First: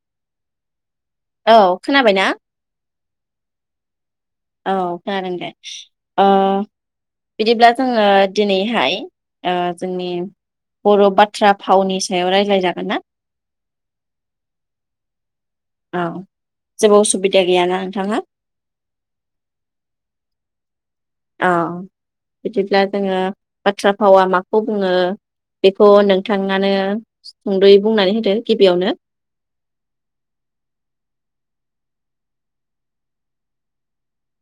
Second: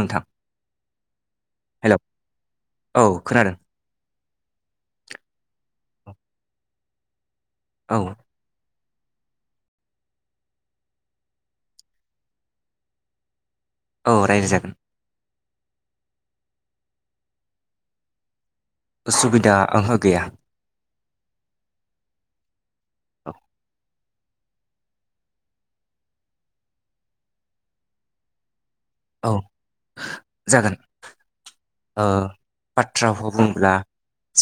नोंथां औ हेलौ खोनाबाय ना? औ खोनादों औ खोनादों दे ओ बिदिब्ला औ जोङो दिनैहाय ओ जोंनि बर' बाथ्रा फावनि सायाव रायज्लाय जागोन ना? औ राय जागोन‌। औ जेबो उसुबिदा गैयाना नोंथाङा? उसुबिदा ओंहा गैया। अ बिदिब्ला जोङो औ बाथ्रा फावा माखौ बुङो बेखौ नोंथाङानो सुंद'यै बुंनानै होदो गिबियावनो औ जागोन ओ बाथ्रा फाव बुंब्ला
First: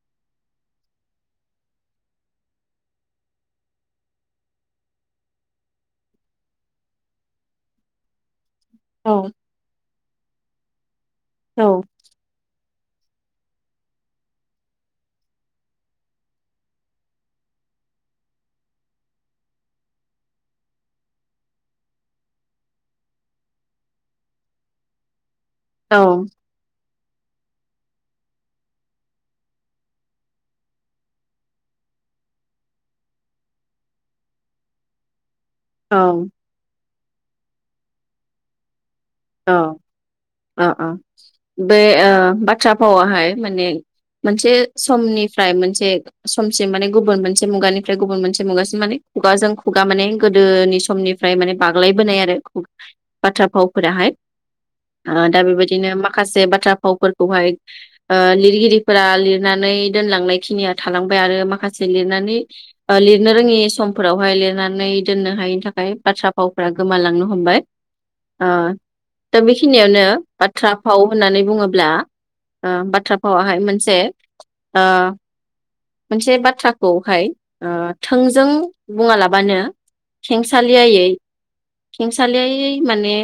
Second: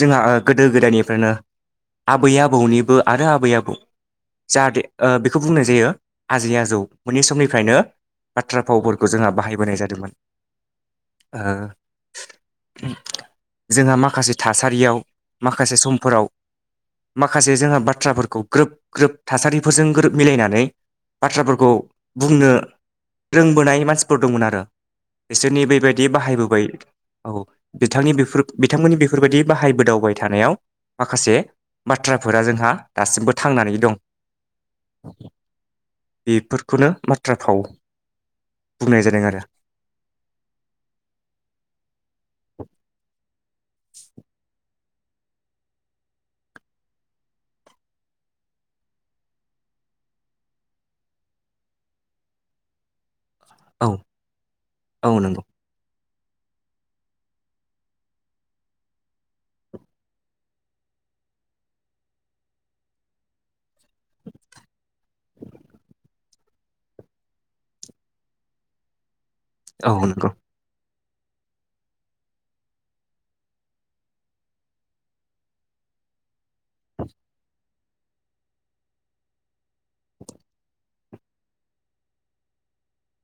जोंहा ओ गोदो गोदायनिफ्रायनो आबै आबौनिबो आरो आबै आबौ जाहाथे ओ बेखौ बुंनाय जायो आजै आजौ मोननि समनिफ्रायनो बाथ्रा फावफोरखौ औ जोंहा बाहायबोनाय जादोंमोन। औ [unintelligible] जोंहा माखासे थासारियाव माखासे समफोराव माखासे जोंहा बाथ्राफोरखौ ग्रोब ग्रोब थासारिफोरजों ग्रोब मिलायनानै बाथ्राफोरखौ बुंनो रोंबोनाय मानसिफोर दंमोन आरो बिसोरनि औ बैबायदि बाहायबोबाय औ बिथांनि बेफोर बिथांमोननि बेफोरबायदि बाहायबोदावबाय थानायाव माखासे बाथ्राफोरा जोंहा दासिमबो थांनानै दं। औ बेफोरखौनो बाथ्रा फाव बुंनाय जादों आरो औ अ अ बे ओ‌ बाथ्रा फाव आहाय मोनसे समनिफ्राय मोनसे समसिम माने गुबुन मोनसे मुगानिफ्राय गुबुन मोनसे मुगा सिम माने खुगाजों सुगा माने गोदोनि समनिफाय माने बाग्लाय बोनाय आरो बाथ्रा औ भावफोराहाय औ आ नंगौ दा बेबायदिनो मा माखासे बाथ्रा फावफोरखौहाय ओ लिरगिरिफोरा लिरनानै दोनलांनाय खिनिया थालांबाय आरो माखासे लिरनानै लिरनो रोङि समफोरावहाय लिरनानै दोननो हायिनि थाखाय बाथ्रा भाव फोरा गोमा लांनो हमबाय ओ दा औ बेखिनियावनो नंगौ बाथ्रा‌ फाव होननानै बुङोब्ला ओ‌ बाथ्रा भावाहाय मोनसे ओ मोनसे बाथ्राखौहाय ओ थोंजों बुङालाबानो खेंसालियायै खेंसालियायै माने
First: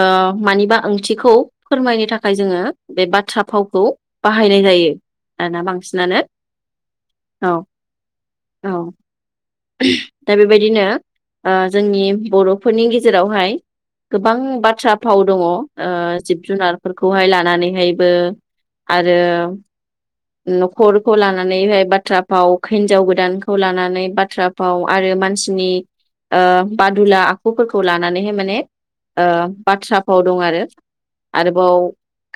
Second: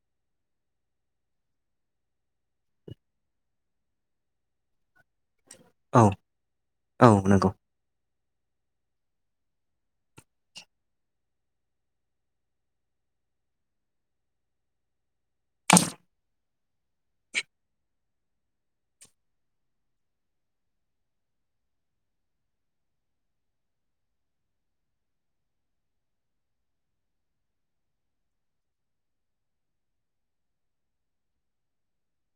ओ‌ मानिबा ओंथिखौ फोरमायनो थाखाय‌ जोङो बे बाथ्रा भावखौ बाहायनाय जायो आरोना औ बांसिनानो औ। औ दा बेबायदिनो ओ जोंनि बर'फोरनि गेजेराव हाय गोबां बाथ्रा फाव दङ ओ जिब जुनार फोरखौहाय लानानैहायबो आरो न'खरखौ लानानै हाय बाथ्रा फाव हिन्जाव गोदान खौ लानानै बाथ्रा फाव आरो मानसिनि ओ बादुला आखुफोरखौ लानानै माने ओ बाथ्रा फाव दं आरो आरोबाव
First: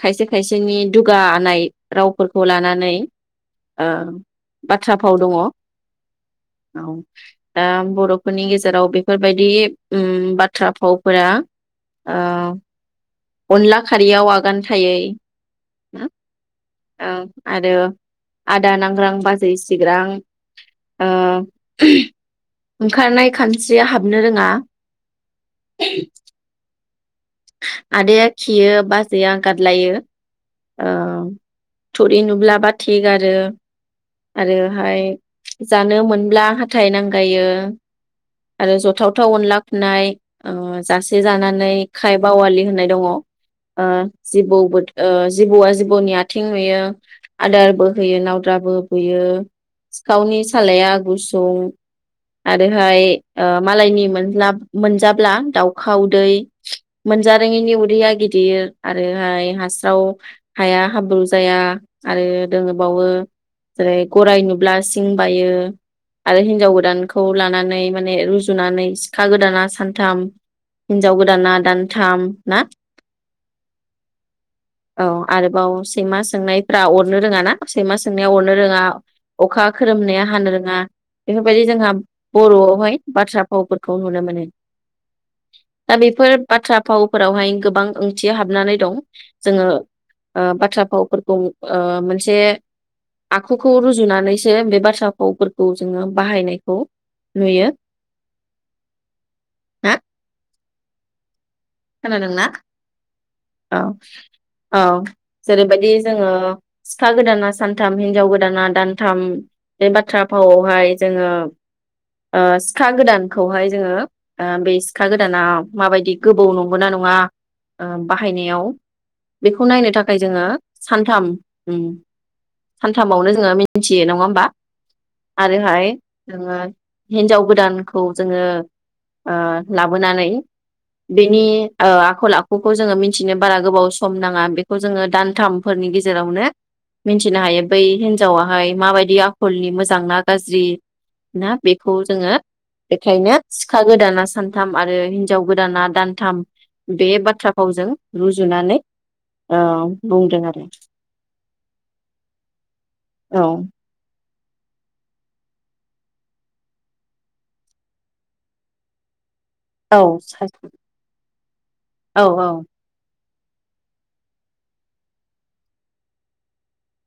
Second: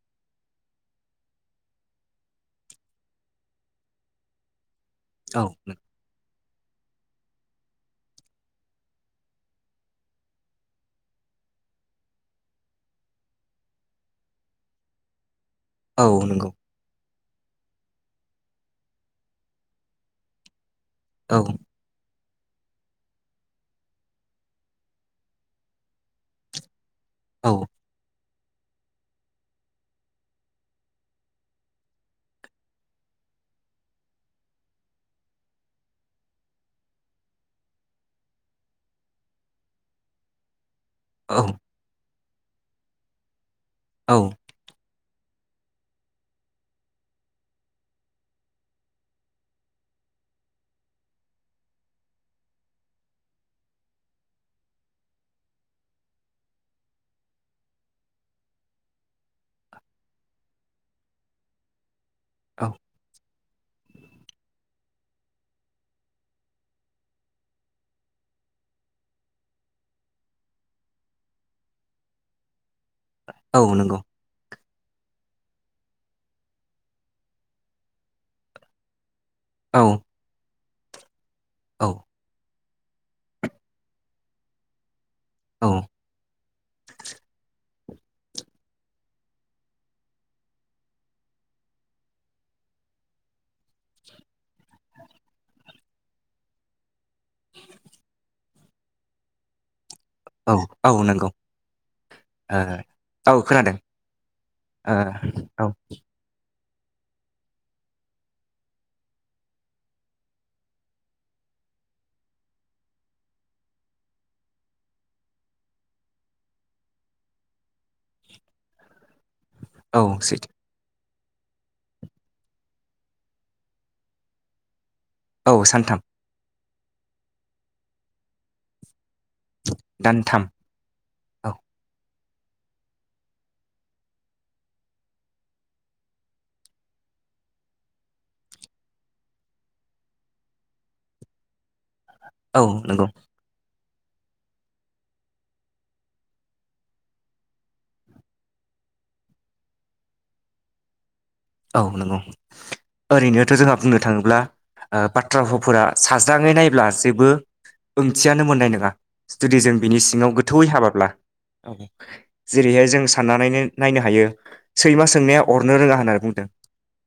खायसे खायसेनि दुगानाय रावफोरखौ लानानै ओ बाथ्रा फाव दङ। औ दा बर'फोरनि गेजेराव बेफोरबायदि उम बाथ्रा फावफोरा ओ अनला खारियाव आगान थायै। औ नंगौ। ओं आरो आदा नांग्रां बाजै सिग्रां। ओ औ ओंखारनाय खानस्रिया हाबनो रोङा। औ आदाया खियो बाजैया गादलायनो ओ थुरि नुब्ला बाथि गारो आरो हाय जानो मोनब्ला हाथाय नांगायो आरो जथाव थाव अनला खुनाय अ जासे औ जानानै खाइ बावालि होननाय दङ। आ औ जिबौ ओ जिबौआ जिबौनि आथिं नुयो आदारबो होयो नावद्राबो बुयो सिखावनि सालाया गुसुं आरोहाय ओ मालायनि [unintelligible] मोनजाब्ला दावखा उदै। मोनजारोङिनि उदैया गिदिर आरोहाय हास्राव हाया हाब्रु जाया। आरो दं बावो जेरै गराय नुब्ला सिं सिं बायो आरो हिनजाव गोदानखौ लानानै माने रुजुनानै सिखा गोदाना सानथाम हिनजाव गोदाना दानथाम ना। औ नंगौ। औ आरोबाव सैमा सोंनायफ्रा अरनो रोङा ना सैमा सोंनाया अरनो रोङा। अखा औ खोरोमनाया हानो रोङा। बेफोरबायदि औ जोंहा बर' ह'आय बाथ्रा फावफोरखौ नुनो मोनो। औ दा बेफोर बाथ्रा फावफोरावहाय गोबां ओंथि हाबनानै दं जोङो ओ बाथ्रा फावफोरखौ ओ मोनसे आखुखौ रुजुनानैसो बे बाथ्रा फावफोरखौ जोङो बाहायनायखौ नुयो। हा औ औ नोंगौ। खोनादोंना खोनादों औ औ ओ औ जेरैबायदि जोङो सिखा गोदाना सानथाम हिनजाव गोदाना दानथाम बे बाथ्रा फावआवहाय जोङो ओ सिखा गोदानखौहाय जोङो ओ बे सिखा गोदाना माबायदि गोबौ नंगौ ना नङा ओ बाहायनायाव बेखौ नायनो औ थाखाय जोङो सैथो सान थाम सानथामावनो जोङो मिन्थियो नङा होमबा। औ आरोहाय सानथाम नोङो हिनजाव गोदानखौ जोङो ओ लाबोनानै दानथाम बेनि औ ओ आखल आखुखौ जोङो मिन्थिनो बारा गोबाव सम नाङा बेखौ जोङो दानथामफोरनि गेजेरावनो मिन्थिनो हायो बै हिनजावाहाय माबायदि आखलनि मोजां ना गाज्रि ना बे खौ जोङो औ नंगौ बेखायनो सि खा गोदाना सानथाम आरो हिनजाव गोदाना दानथाम बे बाथ्रा फावजों रुजुनानै ओ बुंदों आरो औ नंगौ औ ओरैनोथ जोंहा बुंनो थाङोब्ला ओ बाथ्रा भावफोरा साज्राङै नायब्ला जेबो ओंथियानो मोननाय नोङा जुदि जों औ बिनि सिङाव गोथौयै हाबाब्ला औ जेरैहाय जों साननानैनो नायनो हायो सैमा सोंनाया अरनो रोङा होनना बु दों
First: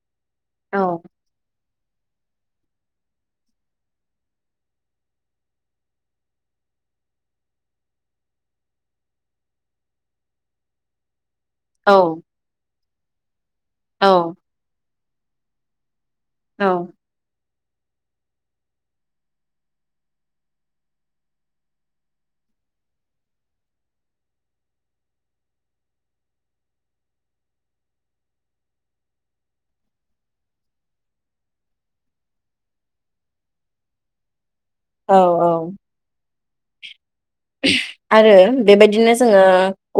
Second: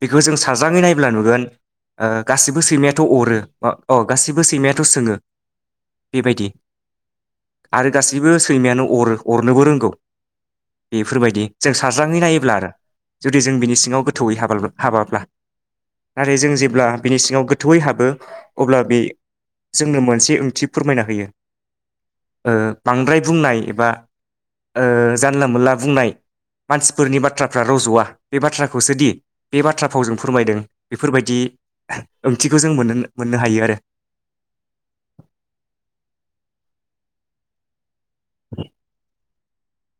बेखौ जों साज्राङै नायब्ला नुगोन ओ गासैबो सैमायाथ अरो अ अ गासैबो सैमायाथ सोङो बेबायदि आरो गासैबो सैमायानो अरो अरनोबो रोंगौ बेफोरबायदि जों साज्राङै औ नायोब्ला आरो जुदि जों बिनि औ सिङाव थौयै [unintelligible] हाबाब्ला नाथाय जों जेब्ला औ बेनि सिङाव गोद थौयै हाबो अब्ला बे जोंनो मोनसे ओंथि फोरमायना होयो ओ बांद्राय बुंनाय एबा ओ जानला मोनला बुंनाय मानसिफोरनि बाथ्राफ्रा रज'वा बे बाथ्रा खौसोदि बे बाथ्रा फावजों फोरमायदों बेफोरबायदि ओंथिखौ जों मोनोनो मोननो हायो आरो औ औ [unintelligible] आरो बेबायदिनो जोङो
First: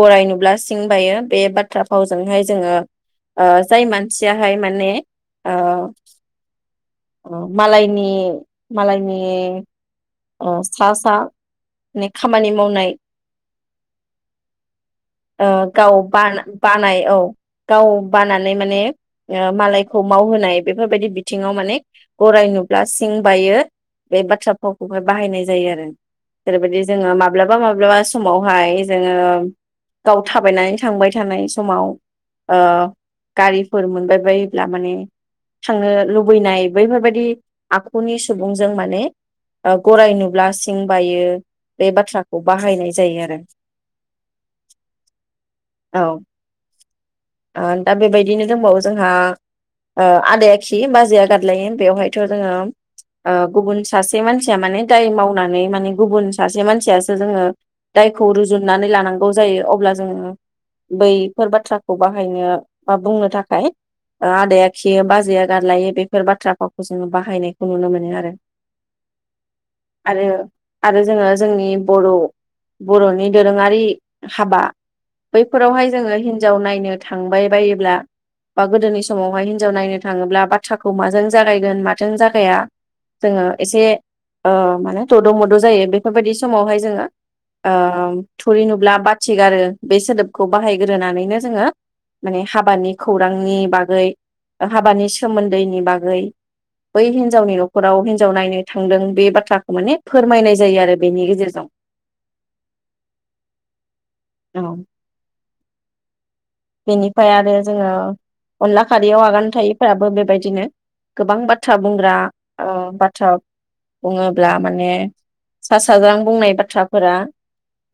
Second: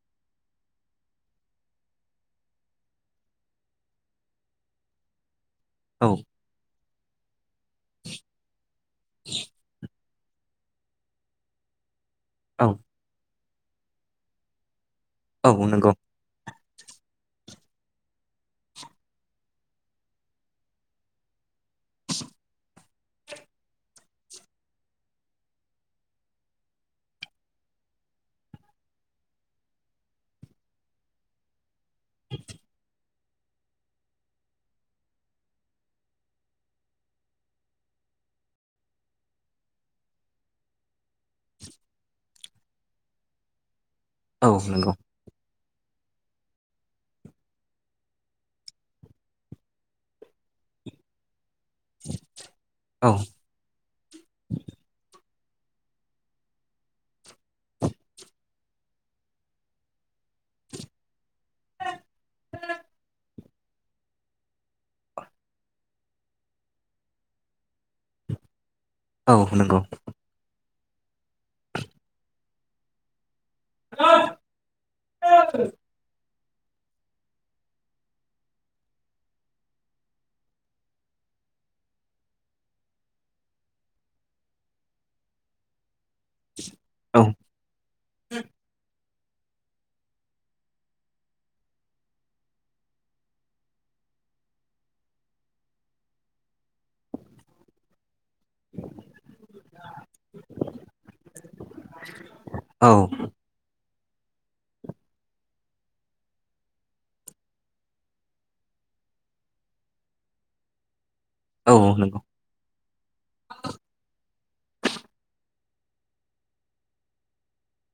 गराय नुब्ला सिं बायो बे बाथ्रा फावजोंहाय जोङो ओ जाय मानसियाहाय माने औ औ मालायनि मालायनि अ सासा ने खामानि औ मावनाय ओ औ नंगौ गाव बाना बानाय औ गाव बानानै माने ओ मालायखौ मावहोनाय बेफोरबायदि बिथिङाव माने गराय नुब्ला सिं बायो बे बाथ्रा फाव खौहाय बाहायनाय जायो आरो जेरैबायदि जोङो माब्लाबा माब्लाबा समावहाय जोङो गाव थाबायनानै थांबाय थानाय समाव ओ गारिफोर मोनबाय बायोब्ला माने थांनो लुबैनाय बैफोरबायाददि आखुनि सुबुंजों माने ओ गराइ नुब्ला सिं बायो बे बाथ्राखौ बाहायनाय जायो आरो औ नंगौ औ ओ दा बेबायदिनो दंबावो जोंहा ओ आदाय खि बाजैया गाद लायो बेयावहायथ जोंङो औ ओ गुबुन सासे मानसि मान दाय मावना नि माने गुबुन सासे मानसियासो जोंङो दायखौ रुजुननानै लानांगौ जायो अब्ला जोंङो बैफोर बाथ्रा बाहायनो बा बुंनो थाखाय ओ आदाया खियो बाजैया गारलायो बेफोर बाथ्राफावखौ जोंङो बाहायनायखौ नुनो मोनो आरो औ नंगौ आरो आरो जोंङो जोंनि बर बरनि दोरोंङारि हाबा बैफोरावहाय जोंङो हि जावनाय नायनो थांबाय बायोब्ला बा गोदोनि समावहाय हिन्जाव नायनो थांङोब्ला बाथ्राखौ माजों जागायगोन माथों जागाया जोंङो एसे ओ माने थद मद जायो बे बेफोरबायदि समावहाय जोंङो औ ओम थुरि नुब्ला बाथ थिगारो आरो बे सोदोबखौ बाहायग्रोनानैनो जोंङो माने हाबानि खौरांनि बागै हाबानि सोमोन्दैनि बागै बै हिनजावनि नखराव हिज जाव नायनो थांदों बे बाथ्राखौ माने फोरमायनाय जायो आरो बेनि गेजेरजों औ औ [unintelligible] बेनिफ्राय आरो जोंङो अनला खारैयाव आगान थायैफोराबो बेबायदिनो गोबां बाथ्रा बुंग्रा नंगौ ओ बाथ्रा बुंङो ब्ला माने सा साज्रां बुंनाय बाथ्राफोरा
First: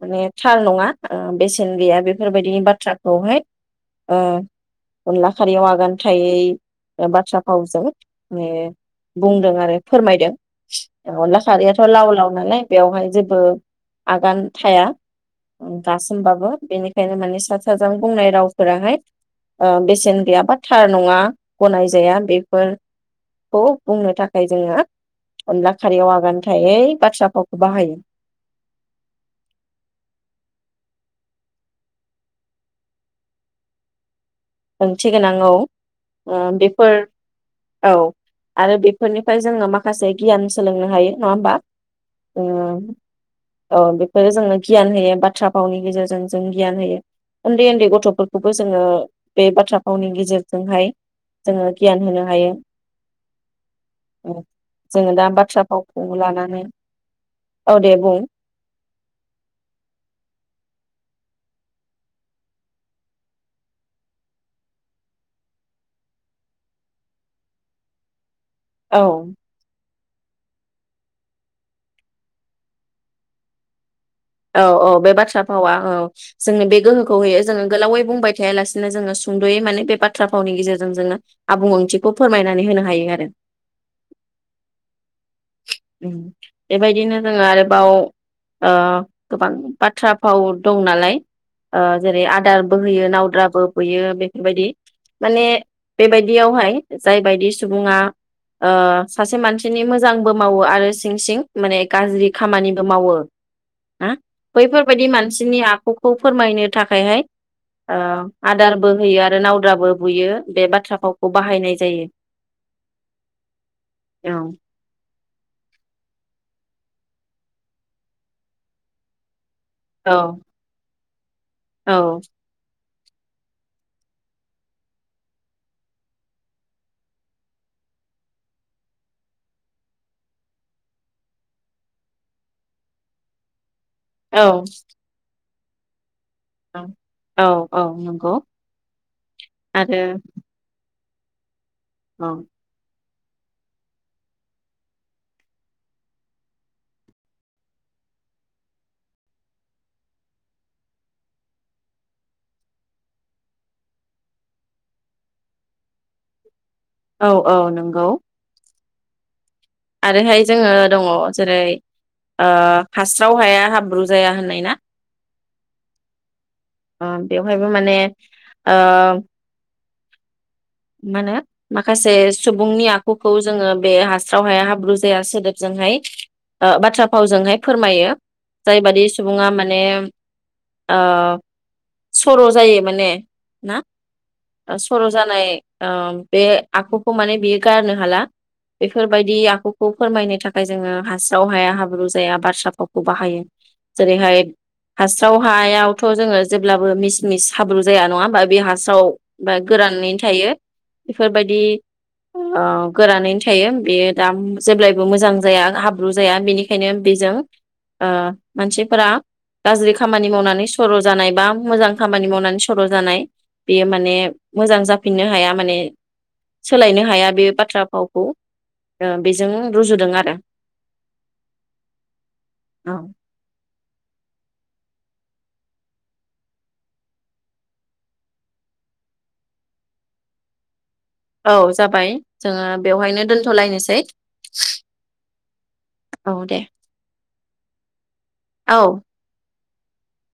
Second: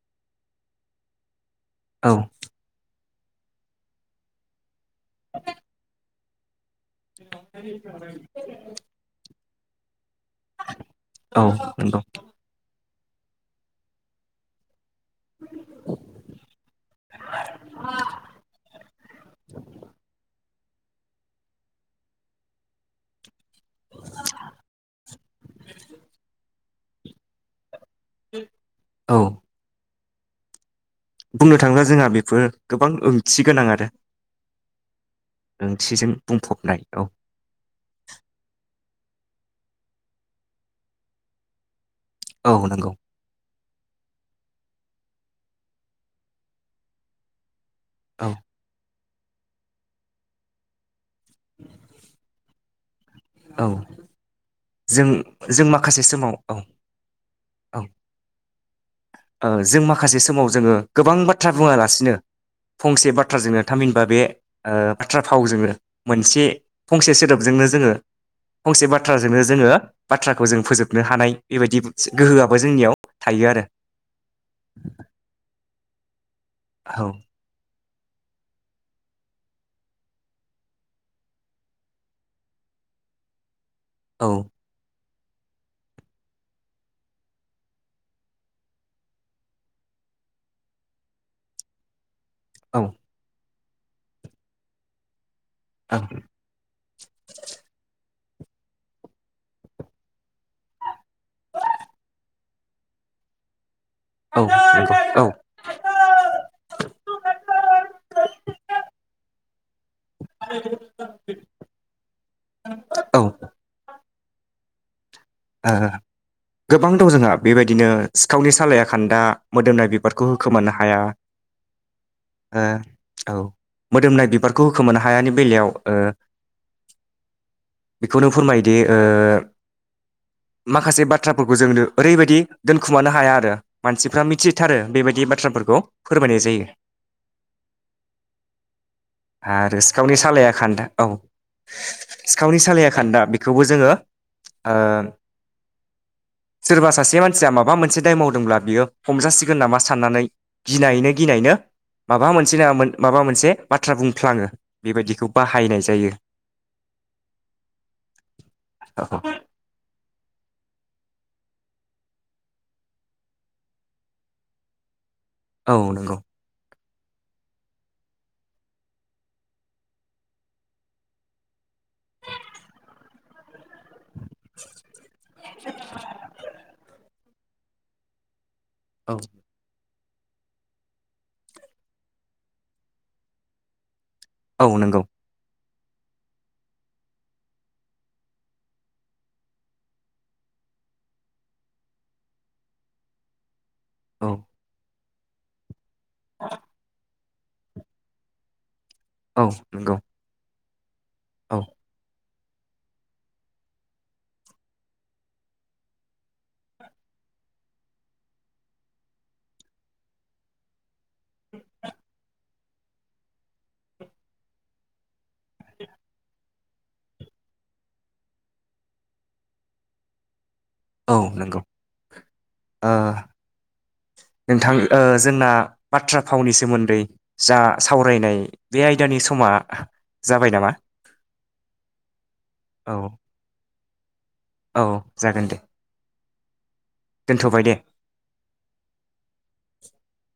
माने थार नंङा ओ बेस सेेन गैया औ बेफोरबायदिनि बाथ्रा औहाय औ अनला खारि आगोन थ थायै बाथ्रा फावजों माने बुं दं आरो। फोरमायदों अनला औ खारैयाथ नंगौ लाव लाव नालाय। बेवहाय जेबो आगान थाया। गासोमबाबो बेनिखायनो माने बुंनाय रावफोराहाय बेसेन गैया। गाबा थार नंङा गनाय जाया बेफोर। बाथ्राखौ बुंनो थाखाय जोंङो अनला खारैयाव आगान थायै। बाथ्रा फावखौ बाहायो। औ। बुंनो थांङोब्ला जोंहा बेफोर गोबां ओंथि गोनां आरो। ओंथि गोनां औ ओंथिजों बुंफबनाय बेफोर औ औ आरो बे बे फोरनिफ्राय जोङो माखासे गियान सोलोंनो हायो नङा होमबा ओ औ नंगौ औ बेफोरो जोङो गियान होयो बाथ्रा फावनि गेजेरजों जों गियान होयो उन्दै उन्दै औ गथफोरखौबो जोङो बे बाथ्रा फावनि गेजेरजोंहाय जोङो गियान होनो हायो औ उम जों जोङो दा बाथ्रा जों फावखौ माखासे समाव औ लानानै औ दे बुं औ जों माखासे समाव जोङो गोबां बाथ्रा बुङालासिनो फंसे बाथ्राजोंनो थामहिनबा बे बाथ्रा फावजोंनो मोनसे फंसे सोदोबजोंनो जोङो फंसे औ बाथ्राजोंनो जोङो बाथ्राखौ जों फोजोबनो हानाय बेबायदि गोहोआबो जोंनियाव थायो आरो औ औ बे बाथ्रा फावा औ जोंनो बे आरो गोहोखौ होयो जोङो गोलावै बुंबाय थायालासिनो जोङो सुंदयै माने बे बाथ्रा फावनि गेजेरजों जोङो आबुं ओंथिखौ फोरमायनानै होनो हायो आरो औ बेबायदिनो जोङो आरोबाव गोबां बाथ्रा फाव दं नालाय जेरै औ आदारबो होयो नावद्राबो बुयो बेफोरबायदि माने औ बेबायदियावहाय जायबायदि सुबुङा ओ सासे मानसिनि मोजांबो मावो आरो सिं सिं माने गाज्रि खामानिबो मावो हा औ नंगौ बैफोरबायदि औ मानसिनि आखुखौ फोरमायनो थाखायहाय आदारबो होयो आरो नावद्राबो बुयो बे बाथ्रा फावखौ बाहायनाय जायो। औ ओ औ ओ गोबां दं जोंहा बेबायदिनो सिखावनि सालाया खान्दा मोदोमनाय बिबारखौ होखोमानो हाया औ ओ औ मोदोमनाय बिबारखौ होखोमानो हायानि बेलायाव ओ बेखौनो फोरमायदि माखासे बाथ्राफोरखौ जोंनो ओरैबायदि दोनखुमानो हाया आरो मानसिफ्रा औ मिथिथारो बेबायदि बाथ्राफोर [unintelligible] फोरमायनाय जायो औ औ औ नंगौ आरो सिखावनि सालाया खान्दा औ औ सिखावनि सालाया खान्दा बेखौबो जोङो ओ सोरबा सासे मानसिया माबा मोनसे दाय मावदोंब्ला बियो हमजासिगोन नामा साननानै गिनायैनो गिनायैनो माबा मोनसे नंया माबा मोनसे बाथ्रा बुंफ्लाङो बेबायदिखौ बाहायनाय जायो। औ औ नंगौ औ आरोहाय जोङो दङ जेरै ओ हास्राव हाया हाब्रु जाया होननाय ना औ नंगौ ओ बेवहायबो माने ओ मा होनो माखासे सुबुंनि आखुखौ जोङो बे हास्राव हाया हाब्रु जाया सोदोबजोंहाय ओ बाथ्रा फावजोंहाय फोरमायो जाइबादि सुबुङा माने ओ सर' जायो माने ना औ नंगौ सर' जानाय ओ बे आखुखौ माने बियो गारनो हाला बेफोरबायदि आखुखौ फोरमायनो थाखाय जोङो हास्राव हाया हाब्रु जाया बाथ्रा फावखौ बाहायो जेरै औ हाय हास्राव हायाव थ' जोङो जेब्लाबो मि मिस हाब्रु जाया नङा होनबा बे फासाव औ बा नंगौ गोरानैनो थायो औ बेफोरबायदि ओ गोरानैनो थायो बेयो दा जेब्लायबो मोजां जाया हाब्रु जाया बेनिखायनो बेजों ओ मानसिफोरा गाज्रि खामानि मावनानै सर' जानाय बा मोजां खामानि मावनानै सर' जानाय बेयो माने मोजां जाफिननो हाया। माने सोलायनो हाया बे बाथ्रा फावखौ ओ बेजों रुजुदों आरो औ नंगौ ओ नोंथां जों ना बाथ्रा फावनि सोमोन्दै जा सावरायनाय बे आयदानि समा जाबाय नामा औ जाबाय जोङो औ बेवहायनो दोनथ'लायनोसै औ जागोन दे औ दे दोनथ'बाय दे औ [inaudible]